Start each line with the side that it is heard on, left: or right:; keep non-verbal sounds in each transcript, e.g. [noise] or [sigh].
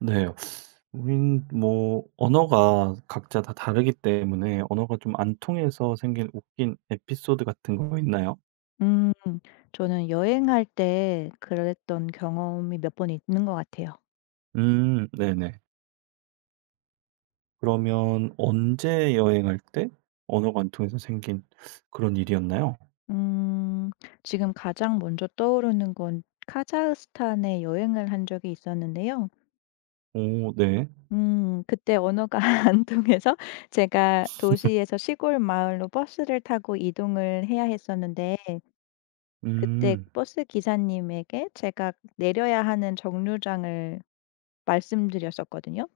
right: 네. 우린 뭐 언어가 각자 다 다르기 때문에 언어가 좀 안 통해서 생긴 웃긴 에피소드 같은 거 있나요?
left: 음. 저는 여행할 때 그랬던 경험이 몇 번 있는 것 같아요.
right: 네네. 그러면 언제 여행할 때 언어가 안 통해서 생긴 그런 일이었나요?
left: 음. 지금 가장 먼저 떠오르는 건 카자흐스탄에 여행을 한 적이 있었는데요.
right: 오 네.
left: 그때 언어가 [laughs] 안 통해서 제가 도시에서 시골 마을로 버스를 타고 이동을 해야 했었는데 그때
right: 음
left: 버스 기사님에게 제가 내려야 하는 정류장을 말씀드렸었거든요.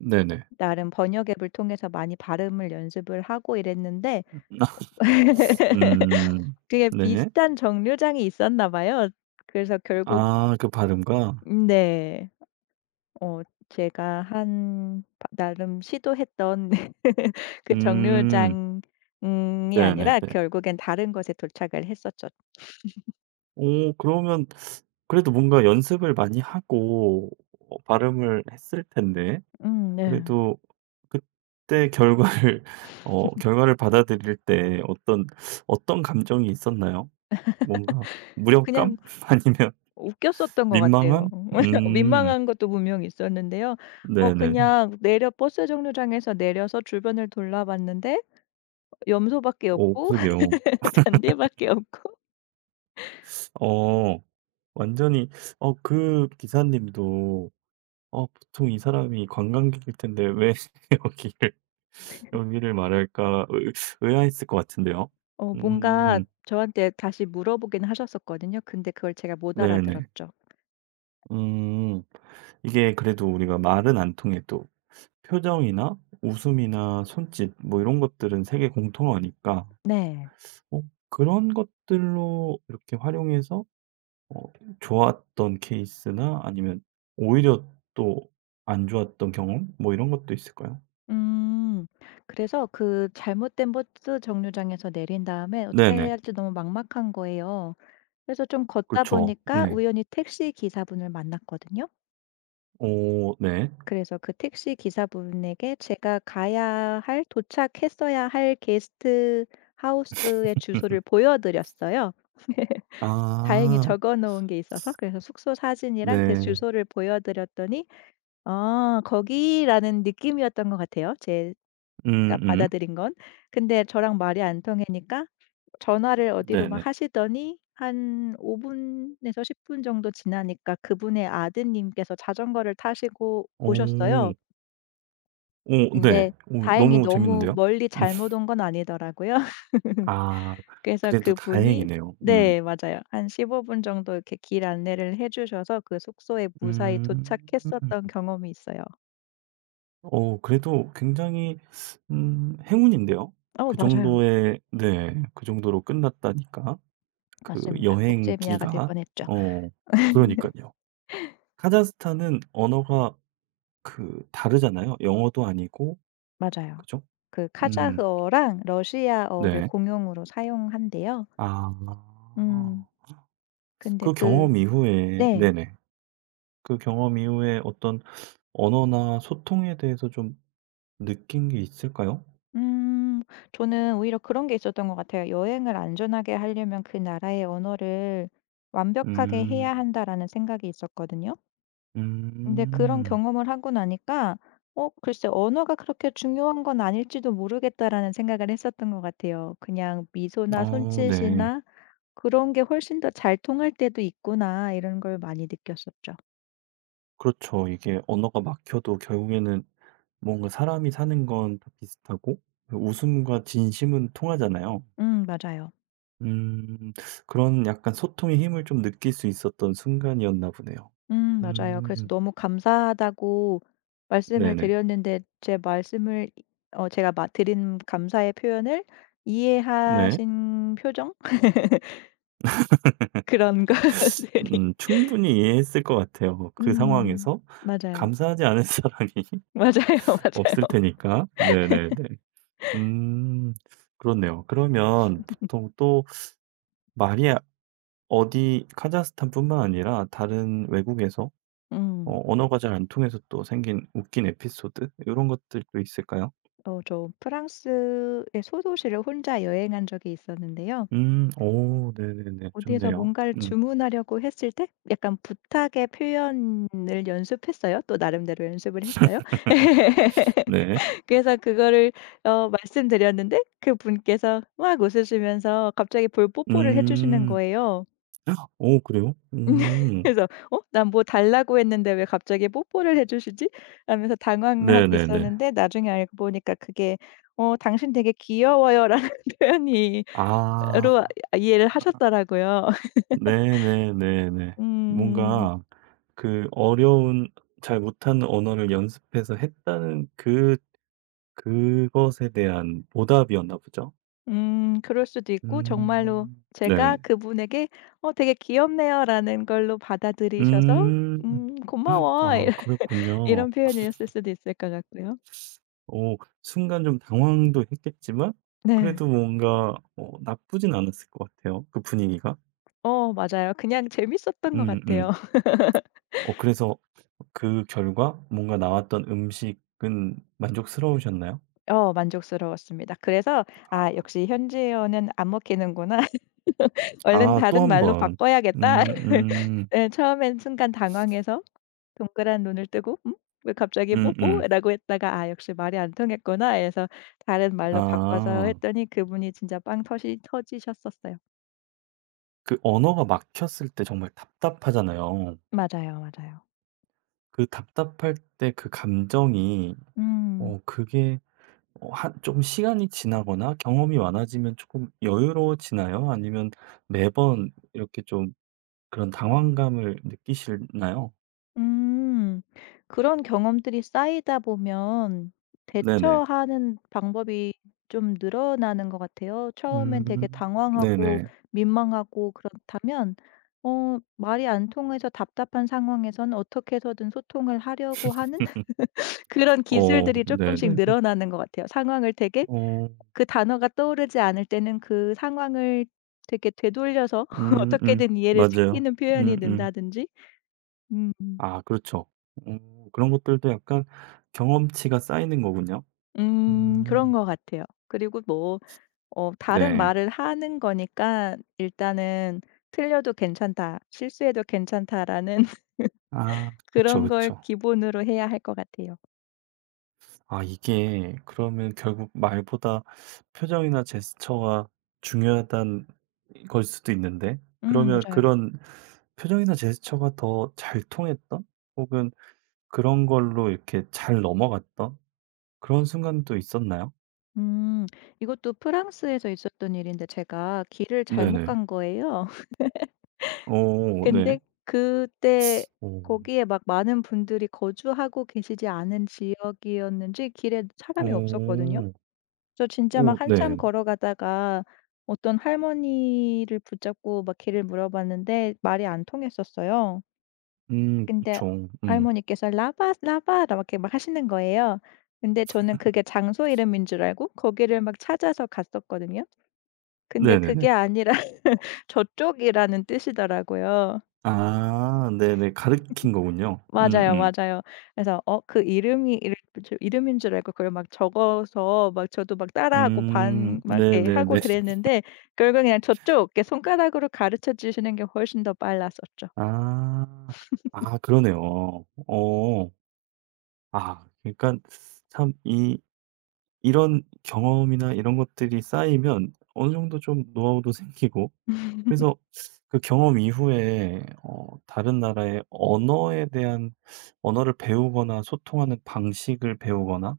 right: 네네.
left: 나름 번역 앱을 통해서 많이 발음을 연습을 하고 이랬는데 [laughs]
right: [laughs] 음
left: 그게
right: 네.
left: 비슷한 정류장이 있었나 봐요. 그래서 결국
right: 아 그 발음과?
left: 네. 어 제가 한 바 나름 시도했던 [laughs] 그
right: 음
left: 정류장 이
right: 네네네.
left: 아니라 결국엔 다른 곳에 도착을 했었죠.
right: 오 그러면 그래도 뭔가 연습을 많이 하고 발음을 했을 텐데.
left: 네.
right: 그래도 그때 결과를 [laughs] 결과를 받아들일 때 어떤 감정이 있었나요? 뭔가 무력감?
left: 그냥
right: [laughs] 아니면
left: 웃겼었던 것 같아요.
right: 민망함?
left: [laughs]
right: 음.
left: 민망한 것도 분명히 있었는데요. 어
right: 네네네.
left: 그냥 내려 버스 정류장에서 내려서 주변을 돌아봤는데 염소밖에 없고
right: 그러게요.
left: [laughs] 잔디밖에 없고
right: 어 완전히. 그 기사님도 '어 보통 이 사람이 관광객일 텐데 왜 [laughs] 여기를 여기를 말할까?' 의 의아했을 것 같은데요.
left: 뭔가
right: 음.
left: 저한테 다시 물어보긴 하셨었거든요. 근데 그걸 제가 못
right: 네네.
left: 알아들었죠.
right: 음. 이게 그래도 우리가 말은 안 통해도 표정이나 웃음이나 손짓 뭐 이런 것들은 세계 공통어니까
left: 네.
right: 어 그런 것들로 이렇게 활용해서 어 좋았던 케이스나 아니면 오히려 또 안 좋았던 경험 뭐 이런 것도 있을까요?
left: 음. 그래서 그 잘못된 버스 정류장에서 내린 다음에 어떻게
right: 네네.
left: 해야 할지 너무 막막한 거예요. 그래서 좀 걷다
right: 그렇죠.
left: 보니까
right: 네.
left: 우연히 택시 기사분을 만났거든요.
right: 오 네.
left: 그래서 그 택시 기사분에게 제가 가야 할 도착했어야 할 게스트 하우스의
right: [laughs]
left: 주소를 보여 드렸어요. [laughs] 다행히
right: 아
left: 적어 놓은 게 있어서 그래서 숙소 사진이랑 그
right: 네.
left: 주소를 보여 드렸더니 '아 거기.'라는 느낌이었던 것 같아요, 제가
right: 음음.
left: 받아들인 건. 근데 저랑 말이 안 통하니까 전화를 어디로
right: 네네.
left: 막 하시더니 한 5분 분에서 10분 정도 지나니까 그분의 아드님께서 자전거를 타시고 오셨어요.
right: 오, 오 네.
left: 근데
right: 오,
left: 다행히
right: 너무
left: 너무
right: 재밌는데요?
left: 멀리 잘못
right: [laughs]
left: 온 건 아니더라고요. [laughs]
right: 아
left: 그래서
right: 그래도
left: 그분이
right: 다행이네요. 음.
left: 네 맞아요. 한 15분 정도 이렇게 길 안내를 해 주셔서 그 숙소에 무사히
right: 음.
left: 도착했었던 경험이 있어요.
right: 그래도 굉장히 행운인데요.
left: 어
right: 그
left: 맞아요.
right: 정도의 네 그 정도로 끝났다니까. 그
left: 맞습니다. 국제 미아가 될
right: 여행기가.
left: 뻔했죠.
right: 어 그러니까요. 카자흐스탄은 언어가 그 다르잖아요. 영어도 아니고
left: 맞아요.
right: 그죠?
left: 그
right: 음
left: 카자흐어랑 러시아어를
right: 네.
left: 공용으로 사용한대요.
right: 아.
left: 음 근데
right: 그
left: 그
right: 경험 이후에
left: 네.
right: 네네. 그 경험 이후에 어떤 언어나 소통에 대해서 좀 느낀 게 있을까요?
left: 음 저는 오히려 그런 게 있었던 것 같아요. '여행을 안전하게 하려면 그 나라의 언어를 완벽하게 해야
right: 음.
left: 한다.'라는 생각이 있었거든요. 근데 그런
right: 음.
left: 경험을 하고 나니까 '어 글쎄 언어가 그렇게 중요한 건 아닐지도 모르겠다.'라는 생각을 했었던 것 같아요. '그냥 미소나
right: 어 네.
left: 손짓이나 그런 게 훨씬 더 잘 통할 때도 있구나.' 이런 걸 많이 느꼈었죠.
right: 그렇죠. 이게 언어가 막혀도 결국에는 뭔가 사람이 사는 건 다 비슷하고 웃음과 진심은 통하잖아요.
left: 맞아요.
right: 음. 그런 약간 소통의 힘을 좀 느낄 수 있었던 순간이었나 보네요.
left: 맞아요. 그래서
right: 음.
left: 너무 감사하다고 말씀을
right: 네네.
left: 드렸는데 제 말씀을 어 제가 마 드린 감사의 표현을
right: 네.
left: 이해하신 표정? [laughs] 그런 것들이
right: 충분히 이해했을 것 같아요. 그
left: 음
right: 상황에서.
left: 맞아요.
right: 감사하지 않은 [laughs] 사람이
left: 맞아요, [laughs] 맞아요.
right: 없을 테니까. 네네네. 음. 그렇네요. 그러면 보통 또 말이 어디 카자흐스탄뿐만 아니라 다른 외국에서
left: 음.
right: 언어가 잘 안 통해서 또 생긴 웃긴 에피소드 이런 것들도 있을까요?
left: 어 저 프랑스의 소도시를 혼자 여행한 적이 있었는데요.
right: 음. 오.. 네네네.
left: 어디에서
right: 좋네요.
left: 뭔가를
right: 음.
left: 주문하려고 했을 때 약간 부탁의 표현을 연습했어요. 또 나름대로 연습을 했어요.
right: 네.
left: [laughs] 그래서 그거를 말씀드렸는데 그 분께서 막 웃으시면서 갑자기 볼 뽀뽀를 해 주시는
right: 음.
left: 거예요.
right: [gasps] 오.. 그래요?
left: [laughs]
right: 음.
left: 그래서 '어 난 뭐 달라고 했는데 왜 갑자기 뽀뽀를 해 주시지?' 하면서 당황하고
right: 네네네.
left: 있었는데 나중에 알고 보니까 그게 "어 당신 되게 귀여워요."라는 [laughs] 표현이
right: 아.
left: 으로 이해를 하셨더라고요. [laughs]
right: 네네네네.
left: 음.
right: 뭔가 그 어려운 잘 못하는 언어를 연습해서 했다는 그것에 대한 보답이었나 보죠?
left: 그럴 수도 있고 정말로
right: 음. 네.
left: 제가 그분에게 "어 되게 귀엽네요."라는 걸로 받아들이셔서
right: 음.
left: 고마워."
right: 아 그렇
left: [laughs] 이런
right: 군요
left: 이런 표현이었을 수도 있을 것 같고요.
right: 오 순간 좀 당황도 했겠지만
left: 네.
right: 그래도 뭔가 나쁘진 않았을 것 같아요, 그 분위기가.
left: 어 맞아요. 그냥 재밌었던 것 같아요.
right: 음음. 그래서 그 결과 뭔가 나왔던 음식은 만족스러우셨나요?
left: 어 만족스러웠습니다. 그래서
right: 아
left: '아 역시 현지어는 안 먹히는구나. [laughs] 얼른
right: 또
left: 다른
right: 한
left: 말로
right: 번.
left: 바꿔야겠다.' [laughs]
right: 음음.
left: 네, 처음엔 순간 당황해서 동그란 눈을 뜨고 '음? 왜 갑자기
right: 음음.
left: 뽀뽀?'라고 했다가 '아 역시 말이 안 통했구나.' 해서 다른 말로 바꿔서
right: 아.
left: 했더니 그분이 진짜 빵 터시 터지셨었어요.
right: 그 언어가 막혔을 때 정말 답답하잖아요.
left: 맞아요, 맞아요.
right: 그 답답할 때 그 감정이
left: 음.
right: 그게 한 좀 시간이 지나거나 경험이 많아지면 조금 여유로워지나요? 아니면 매번 이렇게 좀 그런 당황감을 느끼시나요?
left: 음. 그런 경험들이 쌓이다 보면
right: 네네.
left: 대처하는 방법이 좀 늘어나는 것 같아요. 처음엔 되게
right: 음.
left: 당황하고
right: 네네.
left: 민망하고 그렇다면 말이 안 통해서 답답한 상황에선 어떻게 해서든 소통을 하려고 하는 [laughs] 그런
right: 어
left: 기술들이 조금씩
right: 네네네.
left: 늘어나는 것 같아요. 상황을 되게
right: 어
left: 그 단어가 떠오르지 않을 때는 그 상황을 되게 되돌려서 [laughs]
right: 음음.
left: 어떻게든 이해를
right: 맞아요.
left: 시키는 표현이
right: 음음.
left: 는다든지. 음.
right: 아 그렇죠. 그런 것들도 약간 경험치가 쌓이는 거군요.
left: 그런
right: 음.
left: 것 같아요. 그리고 뭐 다른
right: 네.
left: 말을 하는 거니까 일단은 '틀려도 괜찮다. 실수해도 괜찮다.'라는 [laughs]
right: 아 그쵸,
left: 그런 걸
right: 그쵸.
left: 기본으로 해야 할 것 같아요.
right: 아 이게 그러면 결국 말보다 표정이나 제스처가 중요하단 걸 수도 있는데 그러면
left: 맞아요.
right: 그런 표정이나 제스처가 더 잘 통했던 혹은 그런 걸로 이렇게 잘 넘어갔던 그런 순간도 있었나요?
left: 음 이것도 프랑스에서 있었던 일인데 제가 길을 잘못
right: 네네.
left: 간 거예요. [laughs]
right: 오 네.
left: 근데 그때
right: 오
left: 거기에 막 많은 분들이 거주하고 계시지 않은 지역이었는지 길에 사람이 없었거든요.
right: 오
left: 저 진짜 막
right: 오
left: 한참
right: 네.
left: 걸어가다가 어떤 할머니를 붙잡고 막 길을 물어봤는데 말이 안 통했었어요. 근데
right: 그쵸. 음.
left: 할머니께서 "라바, 라바." 라 이렇게 막 하시는 거예요. 근데 저는 그게 장소 이름인 줄 알고 거기를 막 찾아서 갔었거든요. 근데
right: 네네네.
left: 그게 아니라 [laughs] 저쪽이라는 뜻이더라고요.
right: 아 네네. 가르친 거군요.
left: 맞아요,
right: 음음.
left: 맞아요. 그래서 그 이름이 이름 줄 이름인 줄 알고 그걸 막 적어서 막 저도 막 따라하고 반 막 이렇게 하고
right: 네네네.
left: 그랬는데 결국 그냥 저쪽 이렇게 손가락으로 가르쳐 주시는 게 훨씬 더 빨랐었죠.
right: 아. 아 그러네요. 어. 아 그러니까 참 이 이런 경험이나 이런 것들이 쌓이면 어느 정도 좀 노하우도 생기고. 그래서 그 경험 이후에 다른 나라의 언어에 대한 언어를 배우거나 소통하는 방식을 배우거나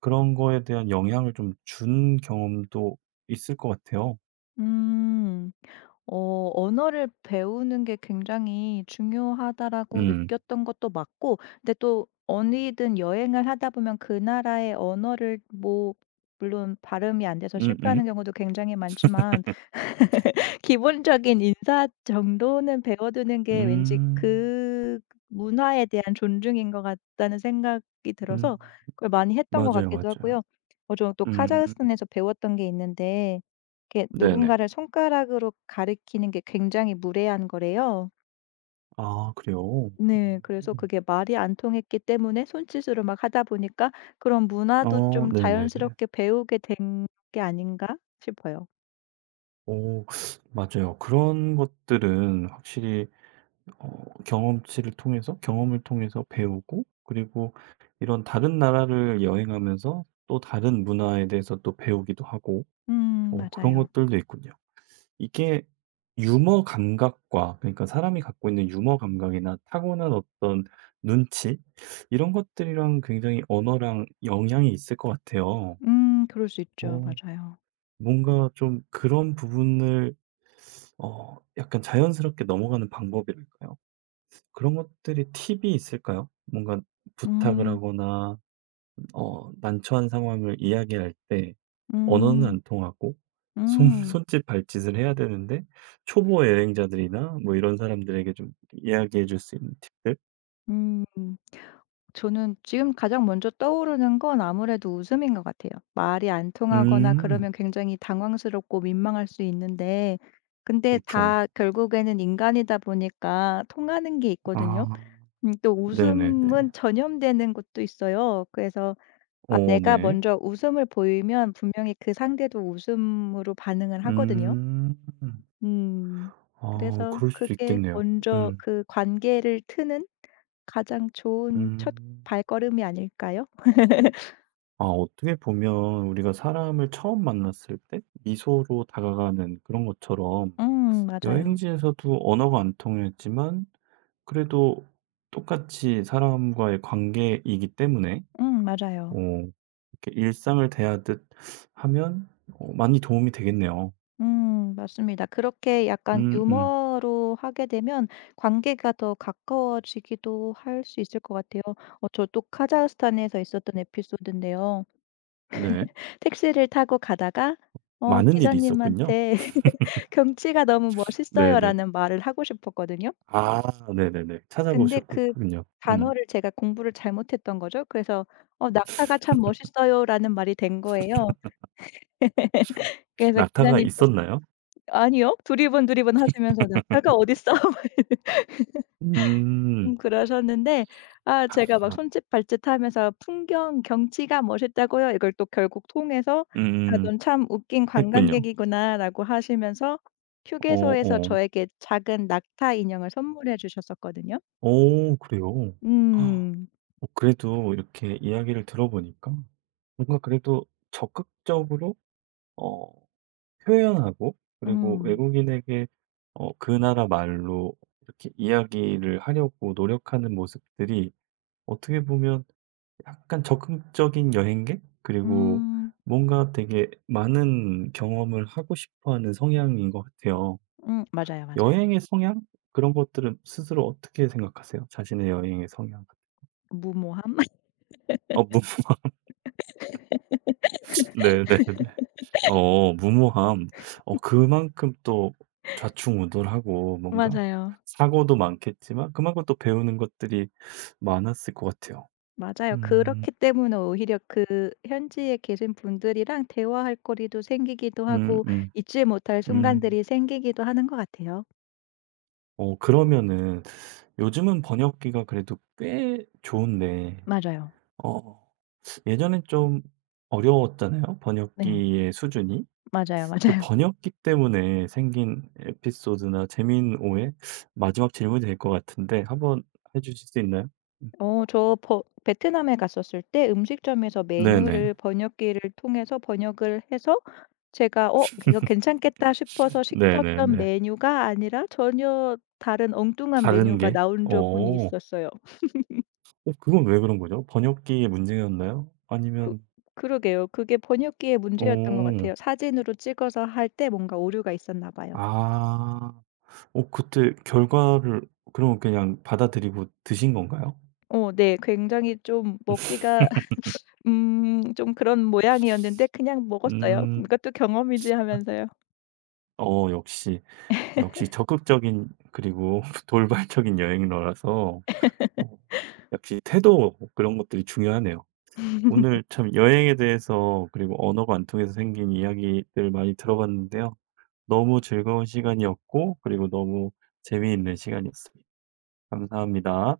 right: 그런 거에 대한 영향을 좀 준 경험도 있을 것 같아요.
left: 음. 언어를 배우는 게 굉장히 중요하다라고
right: 음.
left: 느꼈던 것도 맞고 근데 또 어디든 여행을 하다 보면 그 나라의 언어를 뭐 물론 발음이 안 돼서
right: 음음.
left: 실패하는 경우도 굉장히 많지만 기본적인 인사 정도는 배워두는
right: 음.
left: 게 왠지
right: 음.
left: 그 문화에 대한 존중인 것 같다는 생각이 들어서
right: 음,
left: 그걸 많이 했던 것
right: 맞아요,
left: 같기도
right: 맞아요.
left: 하고요. 저는 또
right: 음.
left: 카자흐스탄에서 배웠던 게 있는데 이렇게
right: 네네.
left: 누군가를 손가락으로 가리키는 게 굉장히 무례한 거래요.
right: 아 그래요?
left: 네. 그래서
right: 음.
left: 그게 말이 안 통했기 때문에 손짓으로 막 하다 보니까 그런 문화도
right: 어
left: 좀
right: 네네네.
left: 자연스럽게 배우게 된 게 아닌가 싶어요.
right: 오 맞아요. 그런 것들은 확실히 어 경험치를 통해서 경험을 통해서 배우고 그리고 이런 다른 나라를 여행하면서 또 다른 문화에 대해서 또 배우기도 하고. 그런
left: 맞아요.
right: 것들도 있군요. 이게 유머 감각과 그러니까 사람이 갖고 있는 유머 감각이나 타고난 어떤 눈치 이런 것들이랑 굉장히 언어랑 영향이 있을 것 같아요.
left: 그럴 수 있죠.
right: 어.
left: 맞아요.
right: 뭔가 좀 그런 부분을 약간 자연스럽게 넘어가는 방법이랄까요? 그런 것들이 팁이 있을까요? 뭔가 부탁을
left: 음.
right: 하거나 난처한 상황을 이야기할 때 언어는
left: 음.
right: 안 통하고 손
left: 음.
right: [laughs] 손짓 발짓을 해야 되는데 초보 여행자들이나 뭐 이런 사람들에게 좀 이야기해 줄 수 있는 팁들?
left: 음. 저는 지금 가장 먼저 떠오르는 건 아무래도 웃음인 것 같아요. 말이 안 통하거나
right: 음.
left: 그러면 굉장히 당황스럽고 민망할 수 있는데 근데
right: 그렇죠.
left: 다 결국에는 인간이다 보니까 통하는 게 있거든요.
right: 아.
left: 또
right: 네네네.
left: 웃음은 전염되는 것도 있어요. 그래서 아
right: 어
left: 내가
right: 네.
left: 먼저 웃음을 보이면 분명히 그 상대도 웃음으로 반응을 하거든요.
right: 음.
left: 음.
right: 아
left: 그래서
right: 그럴 수도
left: 그게
right: 있겠네요.
left: 먼저
right: 음.
left: 그 관계를 트는 가장 좋은 첫
right: 음.
left: 발걸음이 아닐까요? [laughs]
right: 아 어떻게 보면 우리가 사람을 처음 만났을 때 미소로 다가가는 그런 것처럼
left: 맞아요.
right: 여행지에서도 언어가 안 통했지만 그래도 똑같이 사람과의 관계이기 때문에
left: 맞아요.
right: 어 이렇게 일상을 대하듯 하면 많이 도움이 되겠네요.
left: 맞습니다. 그렇게 약간
right: 음음.
left: 유머로 하게 되면 관계가 더 가까워지기도 할 수 있을 것 같아요. 저도 카자흐스탄에서 있었던 에피소드인데요.
right: 네.
left: 택시를 타고 가다가
right: 많은 일이 있었군요.
left: 기사님한테 [laughs] "경치가 너무
right: 네네.
left: 멋있어요."라는 말을 하고 싶었거든요.
right: 아 네네네.
left: 근데 그
right: 찾아보셨군요. 음.
left: 단어를 제가 공부를 잘못했던 거죠. 그래서 "어 낙타가 참 멋있어요."라는 말이 된 거예요. 그래서 네.
right: 낙타가
left: 기사님께서
right: 있었나요?
left: "아니요." 두리번 두리번 하시면서 "낙타가 어딨어." [laughs]
right: 음.
left: 그러셨는데 아 제가 막
right: 아.
left: 손짓발짓하면서 "풍경, 경치가 멋있다고요." 이걸 또 결국 통해서 "아
right: 음음.
left: 넌 참 웃긴
right: 했군요.
left: 관광객이구나."라고 하시면서
right: 어
left: 휴게소에서
right: 어.
left: 저에게 작은 낙타 인형을 선물해 주셨었거든요.
right: 오, 그래요?
left: 음.
right: 그래도 이렇게 이야기를 들어보니까 뭔가 그래도 적극적으로 어 표현하고 그리고
left: 음.
right: 외국인에게 그 나라 말로 이렇게 이야기를 하려고 노력하는 모습들이 어떻게 보면 약간 적극적인 여행객 그리고
left: 음.
right: 뭔가 되게 많은 경험을 하고 싶어 하는 성향인 것 같아요.
left: 맞아요, 맞아요.
right: 여행의 성향? 그런 것들은 스스로 어떻게 생각하세요? 자신의 여행의 성향.
left: 무모함. [laughs]
right: 무 [laughs] 네네네. 무모함. 그만큼 또 좌충우돌하고 뭔가
left: 맞아요.
right: 사고도 많겠지만 그만큼 또 배우는 것들이 많았을 것 같아요.
left: 맞아요.
right: 음.
left: 그렇기 때문에 오히려 그 현지에 계신 분들이랑 대화할 거리도 생기기도
right: 음음.
left: 하고
right: 음.
left: 잊지 못할
right: 음.
left: 순간들이 생기기도 하는 것 같아요.
right: 그러면은 요즘은 번역기가 그래도 꽤 좋은데.
left: 맞아요.
right: 어 예전엔 좀 어려웠잖아요,
left: 네.
right: 번역기의 수준이.
left: 맞아요,
right: 그
left: 맞아요. [laughs]
right: 번역기 때문에 생긴 에피소드나 재미있는 오해? 마지막 질문이 될 것 같은데 한번 해 주실 수 있나요? 음.
left: 어 저 버 베트남에 갔었을 때 음식점에서
right: 네네.
left: 메뉴를 번역기를 통해서 번역을 해서 제가 '어 이거 괜찮겠다.' 싶어서 시켰던
right: 네네네.
left: 메뉴가 아니라 전혀 다른 엉뚱한
right: 다른
left: 메뉴가
right: 게?
left: 나온 적은
right: 어.
left: 있었어요.
right: 그건 왜 그런 거죠? 번역기의 문제였나요?
left: 그
right: 아니면
left: 그러게요. 그게 번역기의 문제였던 것 같아요.
right: 어.
left: 사진으로 찍어서 할 때 뭔가 오류가 있었나 봐요.
right: 아. 그때 결과를 그럼 그냥 받아들이고 드신 건가요?
left: 어 네. 굉장히 좀 먹기가 [laughs] 좀 그런 모양이었는데 그냥 먹었어요.
right: 음.
left: '이것도 경험이지.' 하면서요.
right: 역시, 역시 적극적인 그리고 [laughs] 돌발적인 여행러라서. 어. 역시 태도 그런 것들이 중요하네요. 오늘 참 여행에 대해서 그리고 언어가 안 통해서 생긴 이야기들 많이 들어봤는데요. 너무 즐거운 시간이었고 그리고 너무 재미있는 시간이었습니다. 감사합니다.